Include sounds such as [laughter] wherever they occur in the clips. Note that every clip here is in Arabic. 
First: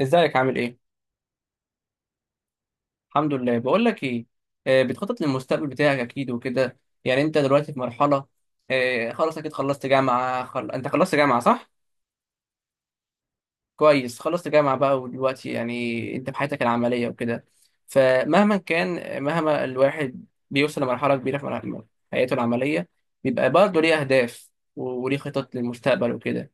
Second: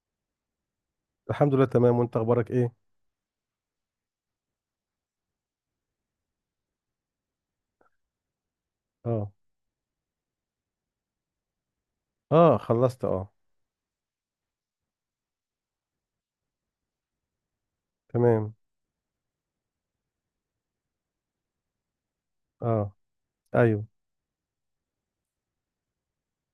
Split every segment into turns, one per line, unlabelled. ازيك عامل ايه؟
الحمد لله، تمام. وانت اخبارك ايه؟
الحمد لله، بقول لك ايه. بتخطط للمستقبل بتاعك اكيد وكده. يعني انت دلوقتي في مرحلة.
اه،
خلاص اكيد خلصت جامعة انت خلصت جامعة صح؟
اه، خلصت، اه.
كويس، خلصت جامعة بقى ودلوقتي يعني انت في حياتك العملية وكده.
تمام.
فمهما كان، مهما الواحد بيوصل لمرحلة كبيرة حياته العملية،
اه.
بيبقى برضه
ايوه.
ليه اهداف وليه خطط للمستقبل وكده.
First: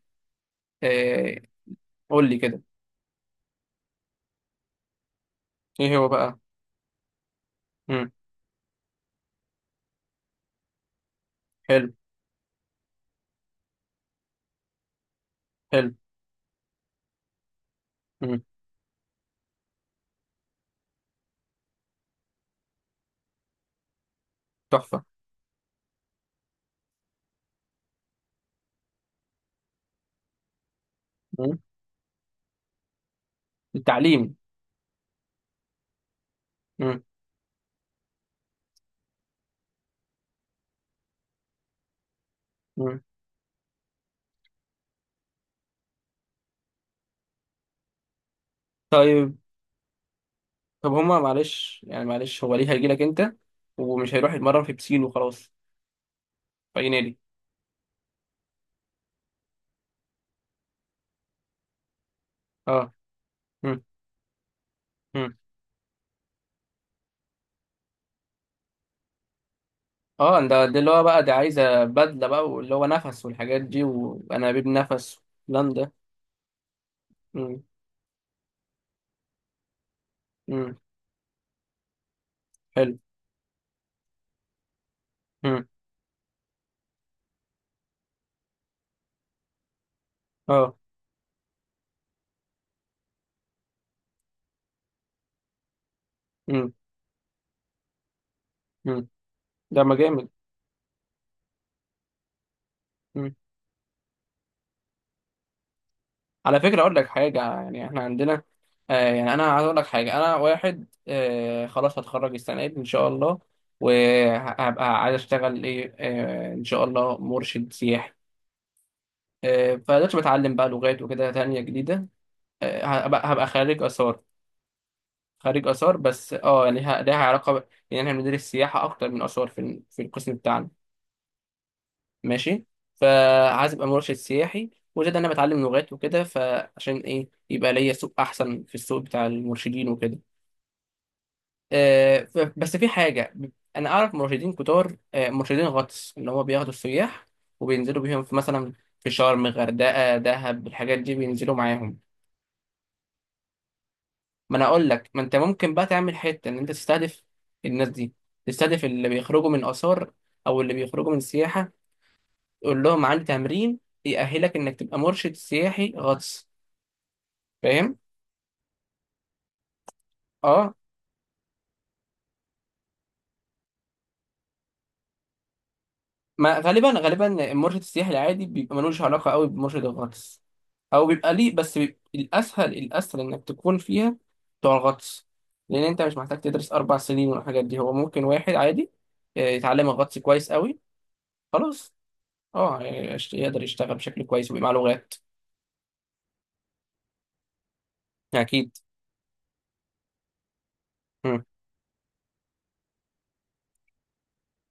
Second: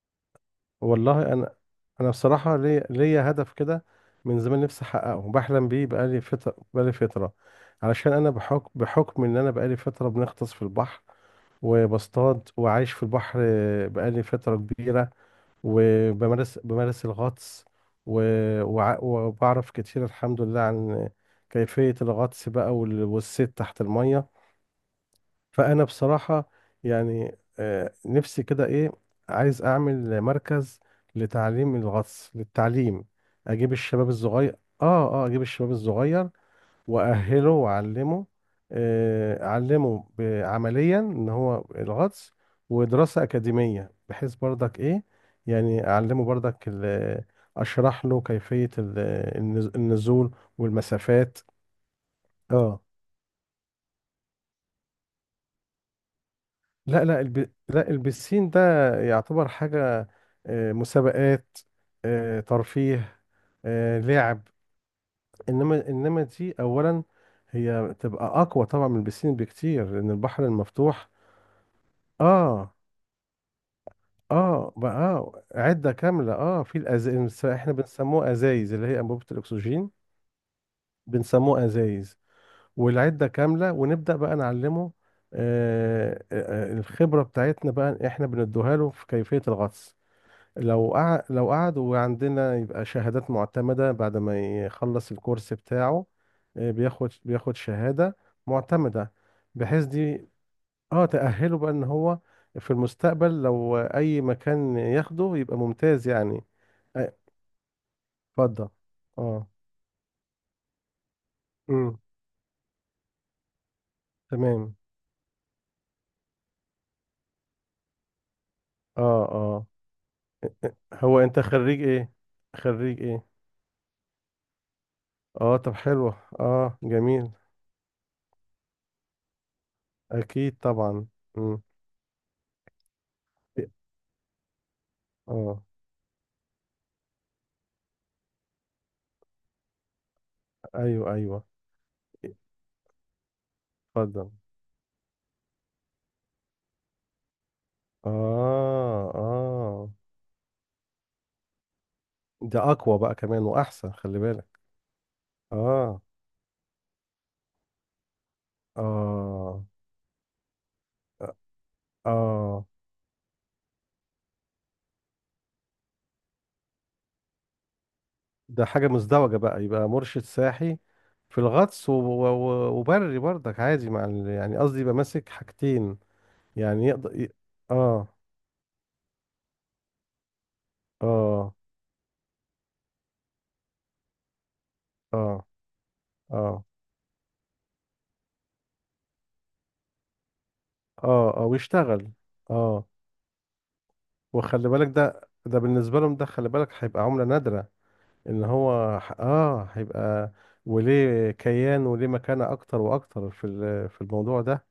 والله،
آه،
انا
قول لي
بصراحه
كده،
ليا هدف كده من زمان نفسي احققه، بحلم بيه
ايه هو
بقالي
بقى؟
فتره بقالي فتره
مم.
علشان انا بحكم ان انا بقالي فتره بنغطس في البحر،
حلو.
وبصطاد، وعايش في البحر بقالي فتره كبيره.
حلو.
وبمارس الغطس و...
مم.
وبعرف كتير الحمد لله عن كيفيه الغطس بقى، والصيد تحت الميه.
تحفة.
فانا بصراحه، يعني نفسي كده، ايه، عايز اعمل مركز
مم.
لتعليم الغطس، للتعليم. اجيب الشباب
التعليم.
الصغير. اه. اه. اجيب الشباب الصغير،
مم.
واهله، واعلمه، اعلمه عمليا ان هو الغطس،
مم.
ودراسه اكاديميه، بحيث برضك ايه، يعني اعلمه برضك، اشرح له كيفيه
طيب.
النزول
طب هما
والمسافات.
معلش هو ليه
اه.
هيجي لك انت ومش هيروح يتمرن في بسين وخلاص، في اي
لا،
نادي؟
لا، لا البسين ده يعتبر حاجة، مسابقات،
اه.
ترفيه،
مم.
لعب.
مم.
انما دي اولا هي تبقى اقوى طبعا من البسين بكتير، لان
اه،
البحر
ده اللي هو
المفتوح.
بقى دي عايزه بدله بقى واللي
اه.
هو نفس والحاجات دي وانابيب
اه. بقى
نفس والكلام ده.
عدة كاملة، اه، في
مم.
احنا بنسموه ازايز، اللي هي انبوبة الاكسجين.
مم.
بنسموه ازايز.
حلو.
والعدة كاملة، ونبدأ بقى نعلمه.
مم.
الخبرة بتاعتنا بقى احنا بندوها له في كيفية الغطس.
اه.
لو قعد وعندنا، يبقى شهادات معتمدة بعد ما يخلص الكورس بتاعه.
مم.
بياخد شهادة
مم.
معتمدة،
ده
بحيث
ما جامد.
دي، اه، تأهله بقى ان هو في المستقبل لو اي مكان ياخده يبقى ممتاز يعني.
على فكرة أقول لك
آه،
حاجة، يعني إحنا عندنا.
اتفضل.
آه يعني أنا
اه.
عايز أقول لك حاجة، أنا واحد خلاص
امم
هتخرج السنة دي إن شاء الله،
تمام.
وهبقى عايز أشتغل إيه إن شاء الله مرشد سياحي.
اه، اه.
فدلوقتي بتعلم بقى لغات
هو
وكده
انت
تانية
خريج
جديدة.
ايه؟ خريج
هبقى,
ايه؟
هبقى خريج آثار.
اه،
خريج
طب
آثار،
حلو.
بس
اه،
يعني ليها
جميل.
علاقة يعني إحنا بندرس سياحة أكتر من آثار في القسم
اكيد
بتاعنا.
طبعا. امم
ماشي. فعايز ابقى مرشد سياحي، وزاد انا بتعلم
اه.
لغات وكده فعشان ايه يبقى ليا سوق احسن في السوق بتاع المرشدين وكده.
ايوه، ايوه.
بس في حاجه، انا اعرف
اتفضل.
مرشدين كتار، مرشدين غطس اللي هو بياخدوا السياح وبينزلوا بيهم في مثلا، في
اه،
شرم
اه.
غردقه دهب الحاجات دي بينزلوا معاهم.
ده اقوى بقى كمان واحسن، خلي بالك.
ما انا اقول لك، ما انت ممكن بقى
اه،
تعمل حته ان انت تستهدف الناس دي، تستهدف اللي بيخرجوا من
اه،
اثار او اللي بيخرجوا من سياحه،
اه.
قول لهم عندي تمرين يأهلك انك تبقى مرشد سياحي غطس. فاهم؟
ده حاجة مزدوجة بقى، يبقى مرشد
اه.
ساحي في الغطس، وبري برضك عادي مع يعني قصدي يبقى ماسك حاجتين.
ما
يعني
غالبا غالبا المرشد
اه.
السياحي العادي بيبقى ملوش علاقة قوي بمرشد الغطس، او بيبقى ليه،
اه،
بس بيبقى الاسهل الاسهل انك تكون فيها بتوع الغطس،
اه،
لان انت مش محتاج
اه،
تدرس اربع سنين والحاجات دي. هو ممكن واحد عادي يتعلم الغطس كويس قوي.
اه، اه،
خلاص.
ويشتغل.
اه
اه.
يعني يقدر يشتغل بشكل كويس ويبقى
وخلي
معاه
بالك،
لغات.
ده بالنسبة لهم، ده خلي بالك هيبقى عملة نادرة، ان
اكيد.
هو هيبقى وليه
مم.
كيان وليه مكانة اكتر واكتر في في الموضوع ده.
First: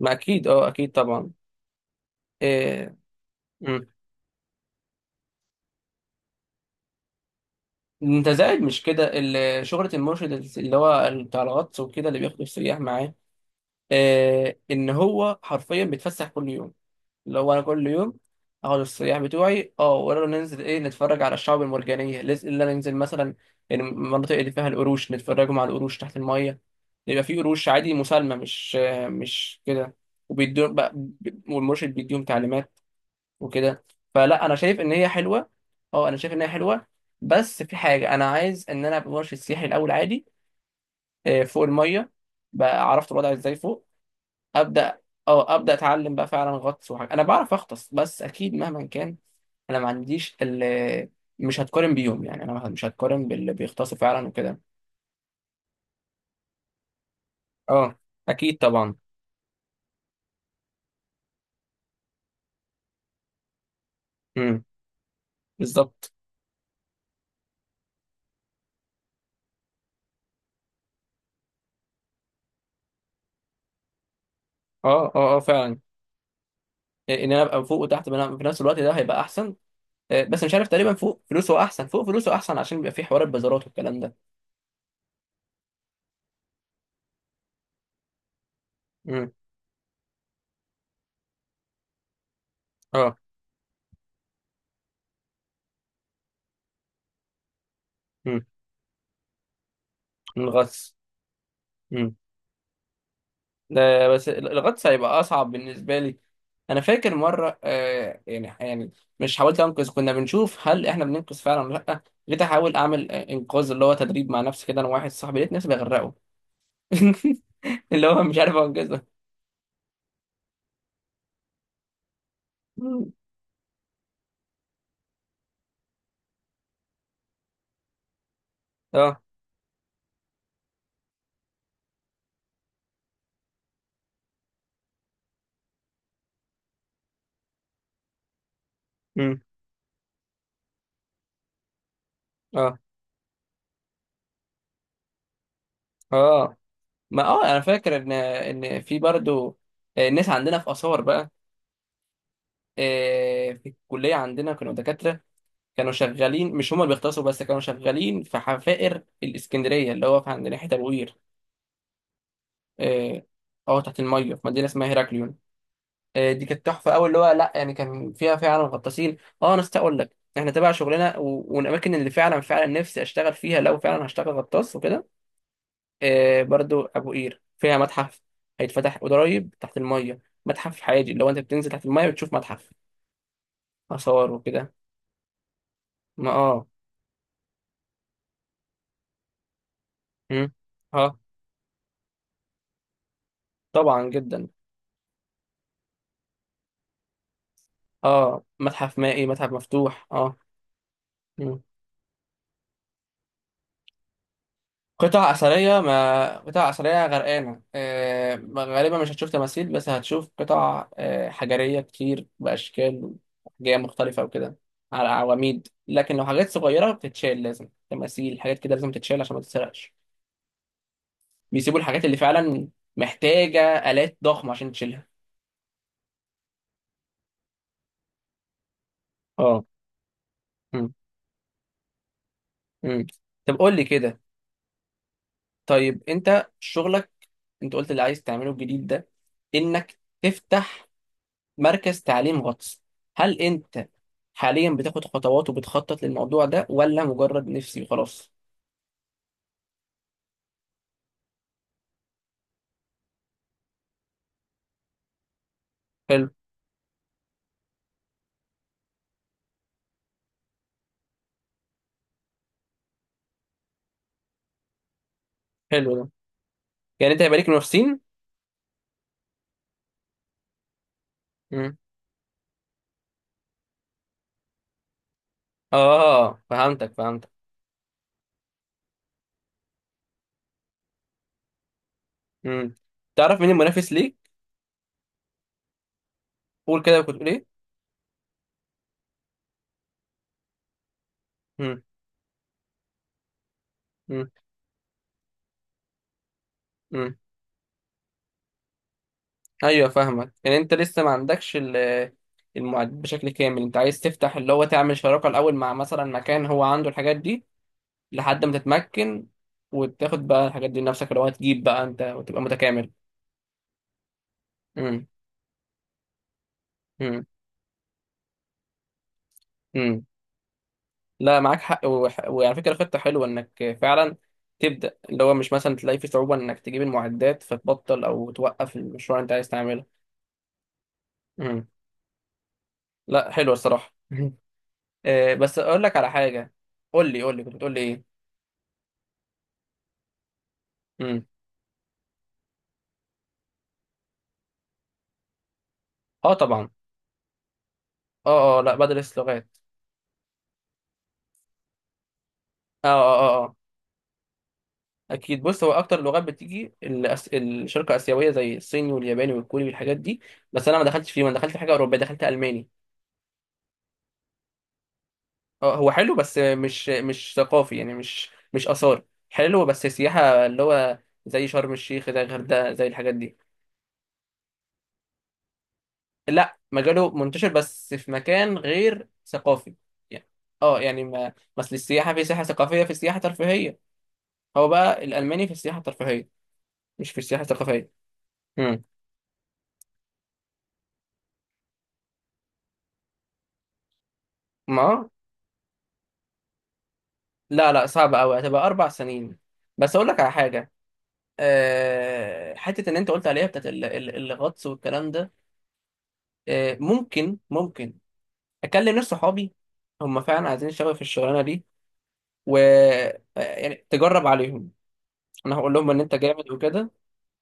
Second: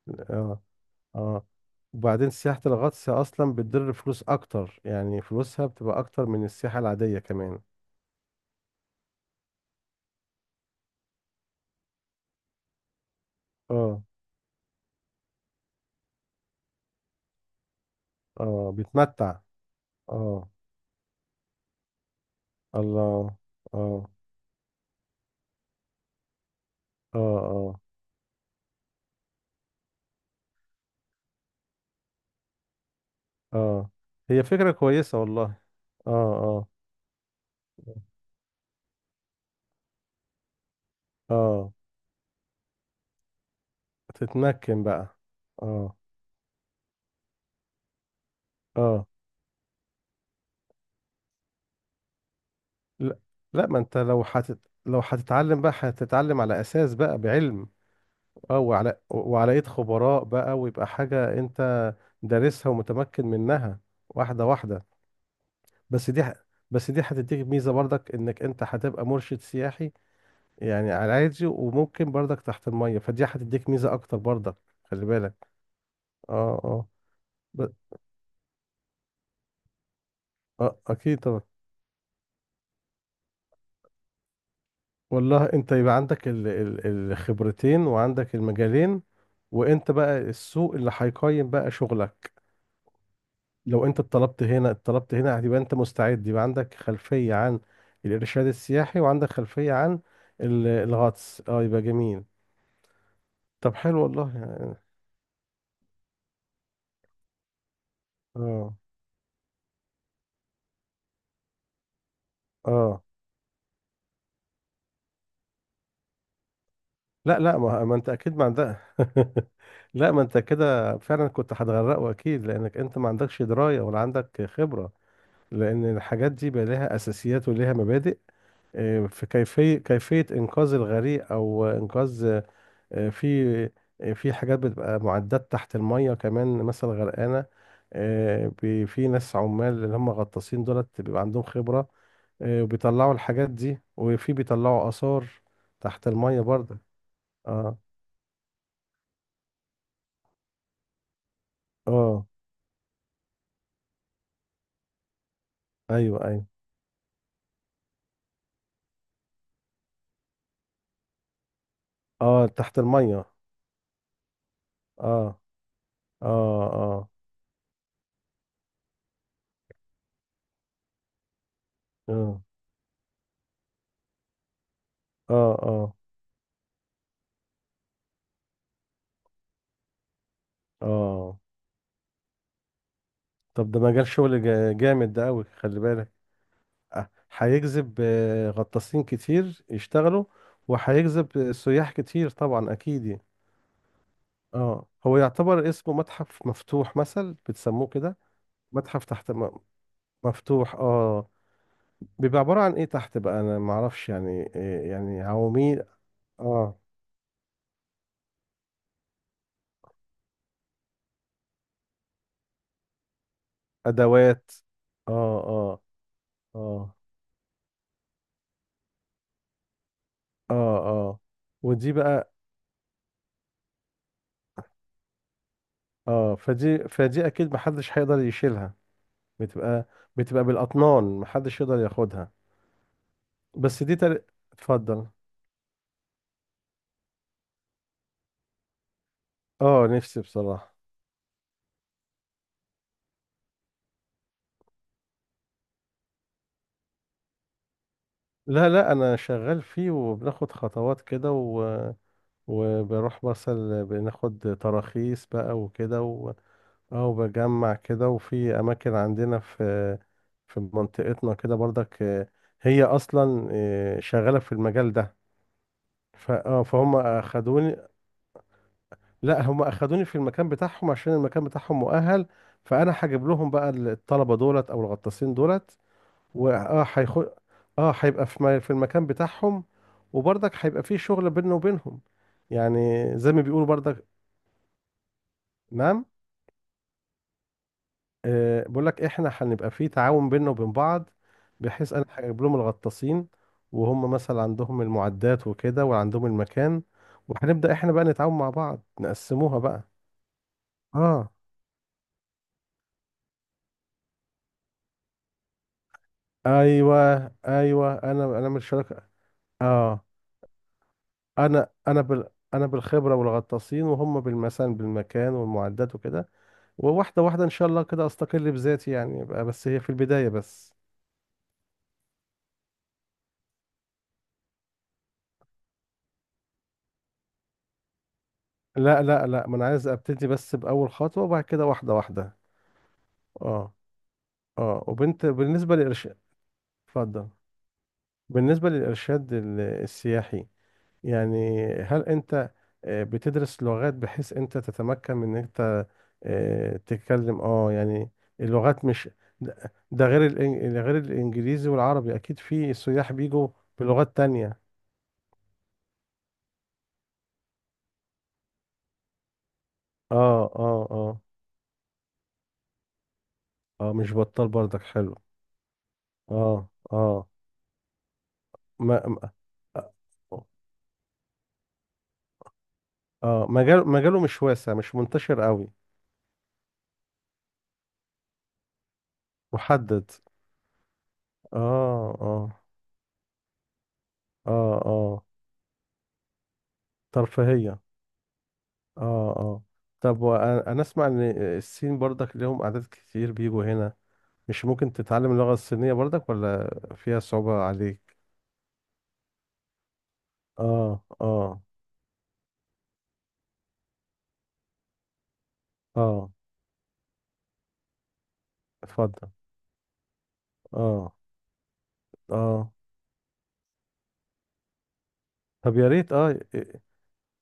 ما اكيد
اه.
اه اكيد طبعا.
اه. وبعدين سياحة
آه،
الغطس اصلا بتدر فلوس اكتر، يعني فلوسها بتبقى اكتر من السياحة العادية كمان.
انت زائد مش كده شهرة المرشد اللي هو بتاع الغطس وكده، اللي بياخد السياح معاه،
اه.
ان هو حرفيا بيتفسح كل يوم. اللي هو انا كل يوم
اه.
اخد السياح
بيتمتع.
بتوعي، ولا
اه.
ننزل ايه، نتفرج على الشعاب المرجانية، اللي أنا ننزل مثلا
الله. اه،
المناطق اللي فيها القروش، نتفرجوا على القروش تحت المية.
اه،
يبقى في قروش
اه،
عادي مسالمة، مش كده. وبيدوا بقى- والمرشد بيديهم تعليمات وكده.
اه. هي
فلا انا
فكرة
شايف ان هي
كويسة والله.
حلوه. اه
اه،
انا شايف ان هي
اه،
حلوه. بس في حاجه، انا عايز ان انا ابقى مرشد سياحي الاول عادي، فوق
اه.
الميه، بقى عرفت الوضع ازاي فوق.
تتمكن
ابدا.
بقى.
اه ابدا
اه
اتعلم بقى فعلا غطس، وحاجه انا بعرف اغطس، بس اكيد مهما
اه
كان انا ما عنديش مش هتقارن بيوم، يعني انا مش
لا
هتقارن باللي
لا ما انت
بيغطسوا
لو
فعلا
حتت...
وكده.
لو هتتعلم بقى هتتعلم على اساس بقى بعلم
اه اكيد
اه
طبعا.
وعلى وعلى ايد خبراء بقى ويبقى حاجة انت دارسها ومتمكن منها واحدة
امم.
واحدة بس
بالظبط.
دي ح... بس دي هتديك ميزة برضك انك انت هتبقى مرشد سياحي يعني على عادي وممكن برضك تحت المية فدي هتديك ميزة اكتر برضك
اه،
خلي
اه، اه،
بالك
فعلا،
اه اه
ان انا ابقى
ب...
فوق وتحت في نفس الوقت، ده هيبقى احسن. آه، بس مش عارف،
اه
تقريبا
اكيد
فوق
طبعا
فلوسه احسن، فوق فلوسه احسن عشان بيبقى فيه حوار البازارات والكلام ده.
والله انت يبقى عندك ال- ال- الخبرتين وعندك المجالين
امم.
وانت بقى السوق اللي هيقيم بقى شغلك
اه.
لو انت اتطلبت هنا اتطلبت هنا هتبقى انت مستعد يبقى عندك خلفية عن
امم.
الارشاد السياحي وعندك خلفية عن ال-
الغطس.
الغطس اه يبقى
امم.
جميل طب حلو
ده بس
والله يعني.
الغطس هيبقى اصعب بالنسبه لي. انا فاكر مره، يعني
اه،
يعني مش، حاولت انقذ، كنا بنشوف هل احنا بننقذ فعلا ولا لا، جيت احاول
اه.
اعمل انقاذ اللي هو تدريب مع نفسي كده، انا واحد صاحبي، لقيت نفسي بغرقه.
لا، لا، ما,
[laughs]
ما
اللي
انت
هو
اكيد
مش
ما
عارف
عندك.
انقذه.
[laughs] لا، ما انت كده فعلا كنت هتغرقه اكيد، لانك انت ما
مم.
عندكش دراية ولا عندك خبرة. لان الحاجات دي بقى لها اساسيات ولها مبادئ،
اه.
في كيفية إنقاذ الغريق، أو إنقاذ آه، في في حاجات بتبقى معدات تحت المية كمان مثلا غرقانة. في ناس
امم.
عمال، اللي هم غطاسين دولت، بيبقى عندهم خبرة،
اه،
وبيطلعوا الحاجات دي، وفي بيطلعوا آثار تحت المية
اه.
برضه.
ما انا
اه،
فاكر ان في برضو ناس عندنا في اثار بقى،
اه.
في الكلية عندنا كانوا دكاترة، كانوا
ايوه، ايوه.
شغالين، مش هما اللي بيختصروا بس، كانوا شغالين في حفائر الإسكندرية اللي هو في عند ناحية أبوير.
اه، تحت
اه.
المية.
تحت المية في مدينة اسمها هيراكليون.
اه، اه،
دي كانت تحفة أوي،
اه،
اللي هو لأ يعني كان فيها فعلا غطاسين. اه، أنا أستحق أقول لك احنا تبع شغلنا والأماكن اللي
اه،
فعلا فعلا نفسي أشتغل فيها، لو فعلا هشتغل غطاس وكده.
اه، اه،
برضو أبو قير فيها متحف هيتفتح قريب تحت المية، متحف حاجي اللي هو
اه.
أنت بتنزل تحت المية بتشوف متحف
طب ده مجال
آثار
شغل
وكده.
جامد ده أوي، خلي بالك.
ما اه.
هيجذب غطاسين كتير يشتغلوا،
مم. اه،
وهيجذب سياح كتير طبعا، اكيد يعني.
طبعا جدا.
اه، هو يعتبر اسمه متحف مفتوح، مثل بتسموه كده.
اه، متحف
متحف
مائي متحف مفتوح، اه.
مفتوح. اه.
مم.
بيبقى عبارة عن ايه تحت بقى، انا معرفش يعني إيه، يعني
قطع أثرية،
عواميد.
ما قطع
اه،
أثرية غرقانة، آه غالبا مش هتشوف تماثيل، بس هتشوف قطع حجرية كتير بأشكال وأحجام مختلفة
ادوات.
وكده، على
اه،
عواميد.
اه،
لكن لو حاجات صغيرة
اه،
بتتشال، لازم تماثيل حاجات كده لازم تتشال عشان ما تتسرقش.
اه، اه.
بيسيبوا
ودي
الحاجات اللي
بقى،
فعلا محتاجة آلات ضخمة عشان تشيلها.
اه، فدي اكيد محدش هيقدر يشيلها،
اه.
بتبقى بتبقى
مم.
بالاطنان، محدش يقدر ياخدها.
مم. طب قول
بس
لي
دي
كده،
تل... اتفضل.
طيب انت شغلك، انت قلت اللي عايز تعمله الجديد ده
اه،
انك
نفسي بصراحة.
تفتح مركز تعليم غطس، هل انت حاليا بتاخد خطوات وبتخطط للموضوع ده ولا مجرد نفسي وخلاص؟
لا، لا، انا شغال فيه، وبناخد خطوات كده وبروح مثلا بناخد تراخيص بقى وكده
حلو.
اه، وبجمع كده، وفي اماكن عندنا في منطقتنا كده برضك، هي اصلا شغالة في المجال ده.
حلو ده.
ف... اه فهم
يعني انت هيبقى ليك
اخدوني.
منافسين؟
لا، هم اخدوني في المكان بتاعهم عشان المكان
مم.
بتاعهم مؤهل. فانا هجيب لهم بقى الطلبة دولت، او الغطاسين دولت.
اه،
واه
فهمتك
هيخ
فهمتك.
اه هيبقى في المكان بتاعهم، وبرضك هيبقى في شغل بيننا وبينهم
مم.
يعني. زي
تعرف
ما
مين
بيقولوا
المنافس
برضك.
ليك؟
نعم.
قول كده، كنت تقول ايه؟
آه، بقول لك، احنا هنبقى في تعاون بيننا وبين بعض،
مم.
بحيث انا هجيب لهم الغطاسين، وهم
مم.
مثلا عندهم المعدات وكده، وعندهم المكان.
مم.
وهنبدأ احنا بقى نتعاون مع بعض، نقسموها
ايوه
بقى.
فاهمك، يعني انت لسه ما
اه،
عندكش المعدات بشكل كامل، انت عايز تفتح اللي هو تعمل شراكة الاول مع مثلا مكان هو عنده
ايوه،
الحاجات دي،
ايوه، انا
لحد
انا من
ما
الشركة.
تتمكن
اه،
وتاخد بقى الحاجات دي لنفسك، اللي هو هتجيب
انا
بقى
انا
انت
بال
وتبقى
انا
متكامل.
بالخبرة والغطاسين، وهم
امم.
بالمكان والمعدات وكده. وواحدة
امم.
واحدة إن شاء الله كده أستقل بذاتي، يعني يبقى بس هي في
امم.
البداية بس.
لا معاك حق، وعلى فكره خطه حلوه انك فعلا تبدا، اللي هو مش مثلا تلاقي في صعوبه انك تجيب المعدات فتبطل او توقف
لا،
المشروع اللي
لا،
انت
لا،
عايز
ما أنا
تعمله.
عايز أبتدي بس بأول خطوة، وبعد
امم.
كده واحدة واحدة.
لا حلوه
أه،
الصراحه. [laughs]
أه، وبنت
بس
بالنسبة
اقول لك على
للإرشاد.
حاجه. قول لي
اتفضل.
قول لي كنت بتقول لي ايه؟
بالنسبة للإرشاد السياحي،
امم.
يعني هل أنت بتدرس لغات بحيث أنت تتمكن من إن أنت
اه طبعا.
تتكلم، أه يعني،
اه، اه، لا
اللغات. مش
بدرس لغات.
ده غير غير الإنجليزي والعربي، أكيد في
اه،
سياح
اه، اه،
بيجوا
آه.
بلغات تانية.
اكيد، بص هو اكتر لغات بتيجي الشرق اسيويه، زي الصيني والياباني والكوري والحاجات دي.
أه،
بس انا ما
أه،
دخلتش
أه،
فيه، ما دخلت في حاجه اوروبيه، دخلت الماني.
اه، مش بطال برضك، حلو.
اه، هو حلو بس
اه،
مش
اه،
مش ثقافي، يعني مش مش
ما
اثار.
ما-
حلو بس
اه،
سياحه، اللي هو زي شرم الشيخ زي الغردقه زي الحاجات دي.
مجال، مجاله مش واسع، مش منتشر قوي،
لا مجاله منتشر، بس في مكان غير ثقافي،
محدد.
يعني. اه يعني ما مثل السياحه،
اه،
في سياحه
اه،
ثقافيه في سياحه ترفيهيه. هو
اه،
بقى
اه،
الالماني في السياحه الترفيهيه، مش في السياحه
ترفيهية.
الثقافيه. امم.
اه، اه. طب انا اسمع ان الصين برضك ليهم اعداد كتير بيجوا هنا، مش ممكن
ما
تتعلم اللغة الصينية برضك؟ ولا فيها صعوبة
لا، لا
عليك؟
صعبة أوي، هتبقى أربع سنين. بس أقول لك على حاجة،
اه، اه،
أه حتة إن أنت قلت عليها بتاعت الغطس والكلام ده،
اه.
أه ممكن ممكن أكلم ناس
اتفضل.
صحابي هم فعلا عايزين يشتغلوا في
اه،
الشغلانة دي، و
اه.
آه، يعني تجرب عليهم، أنا هقول
طب يا
لهم إن
ريت.
أنت
اه،
جامد
إيه.
وكده،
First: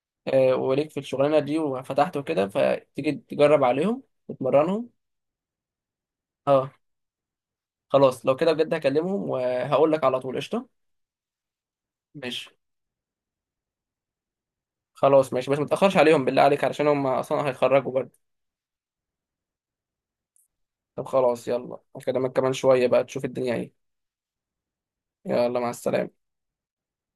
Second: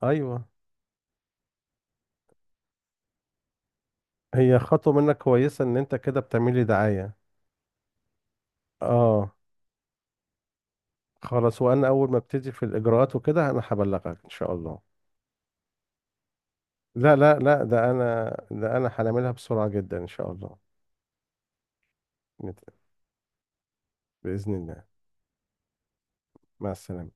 ايوه.
وليك في الشغلانة دي وفتحت وكده، فتيجي تجرب عليهم
هي
وتمرنهم.
خطوة منك كويسة، ان انت كده بتعملي
أه
دعاية.
خلاص لو كده بجد هكلمهم،
اه،
وهقول لك على طول قشطة.
خلاص. وانا اول ما
ماشي،
ابتدي في الاجراءات وكده، انا هبلغك ان شاء الله.
خلاص ماشي، بس متأخرش عليهم بالله عليك علشان هم
لا، لا،
أصلا
لا، ده
هيتخرجوا برضه.
انا ده انا هنعملها بسرعة جدا ان شاء الله.
طب خلاص، يلا أكلمك كمان
نت-
شوية بقى تشوف الدنيا إيه.
بإذن الله.
يلا، مع السلامة.
مع السلامة.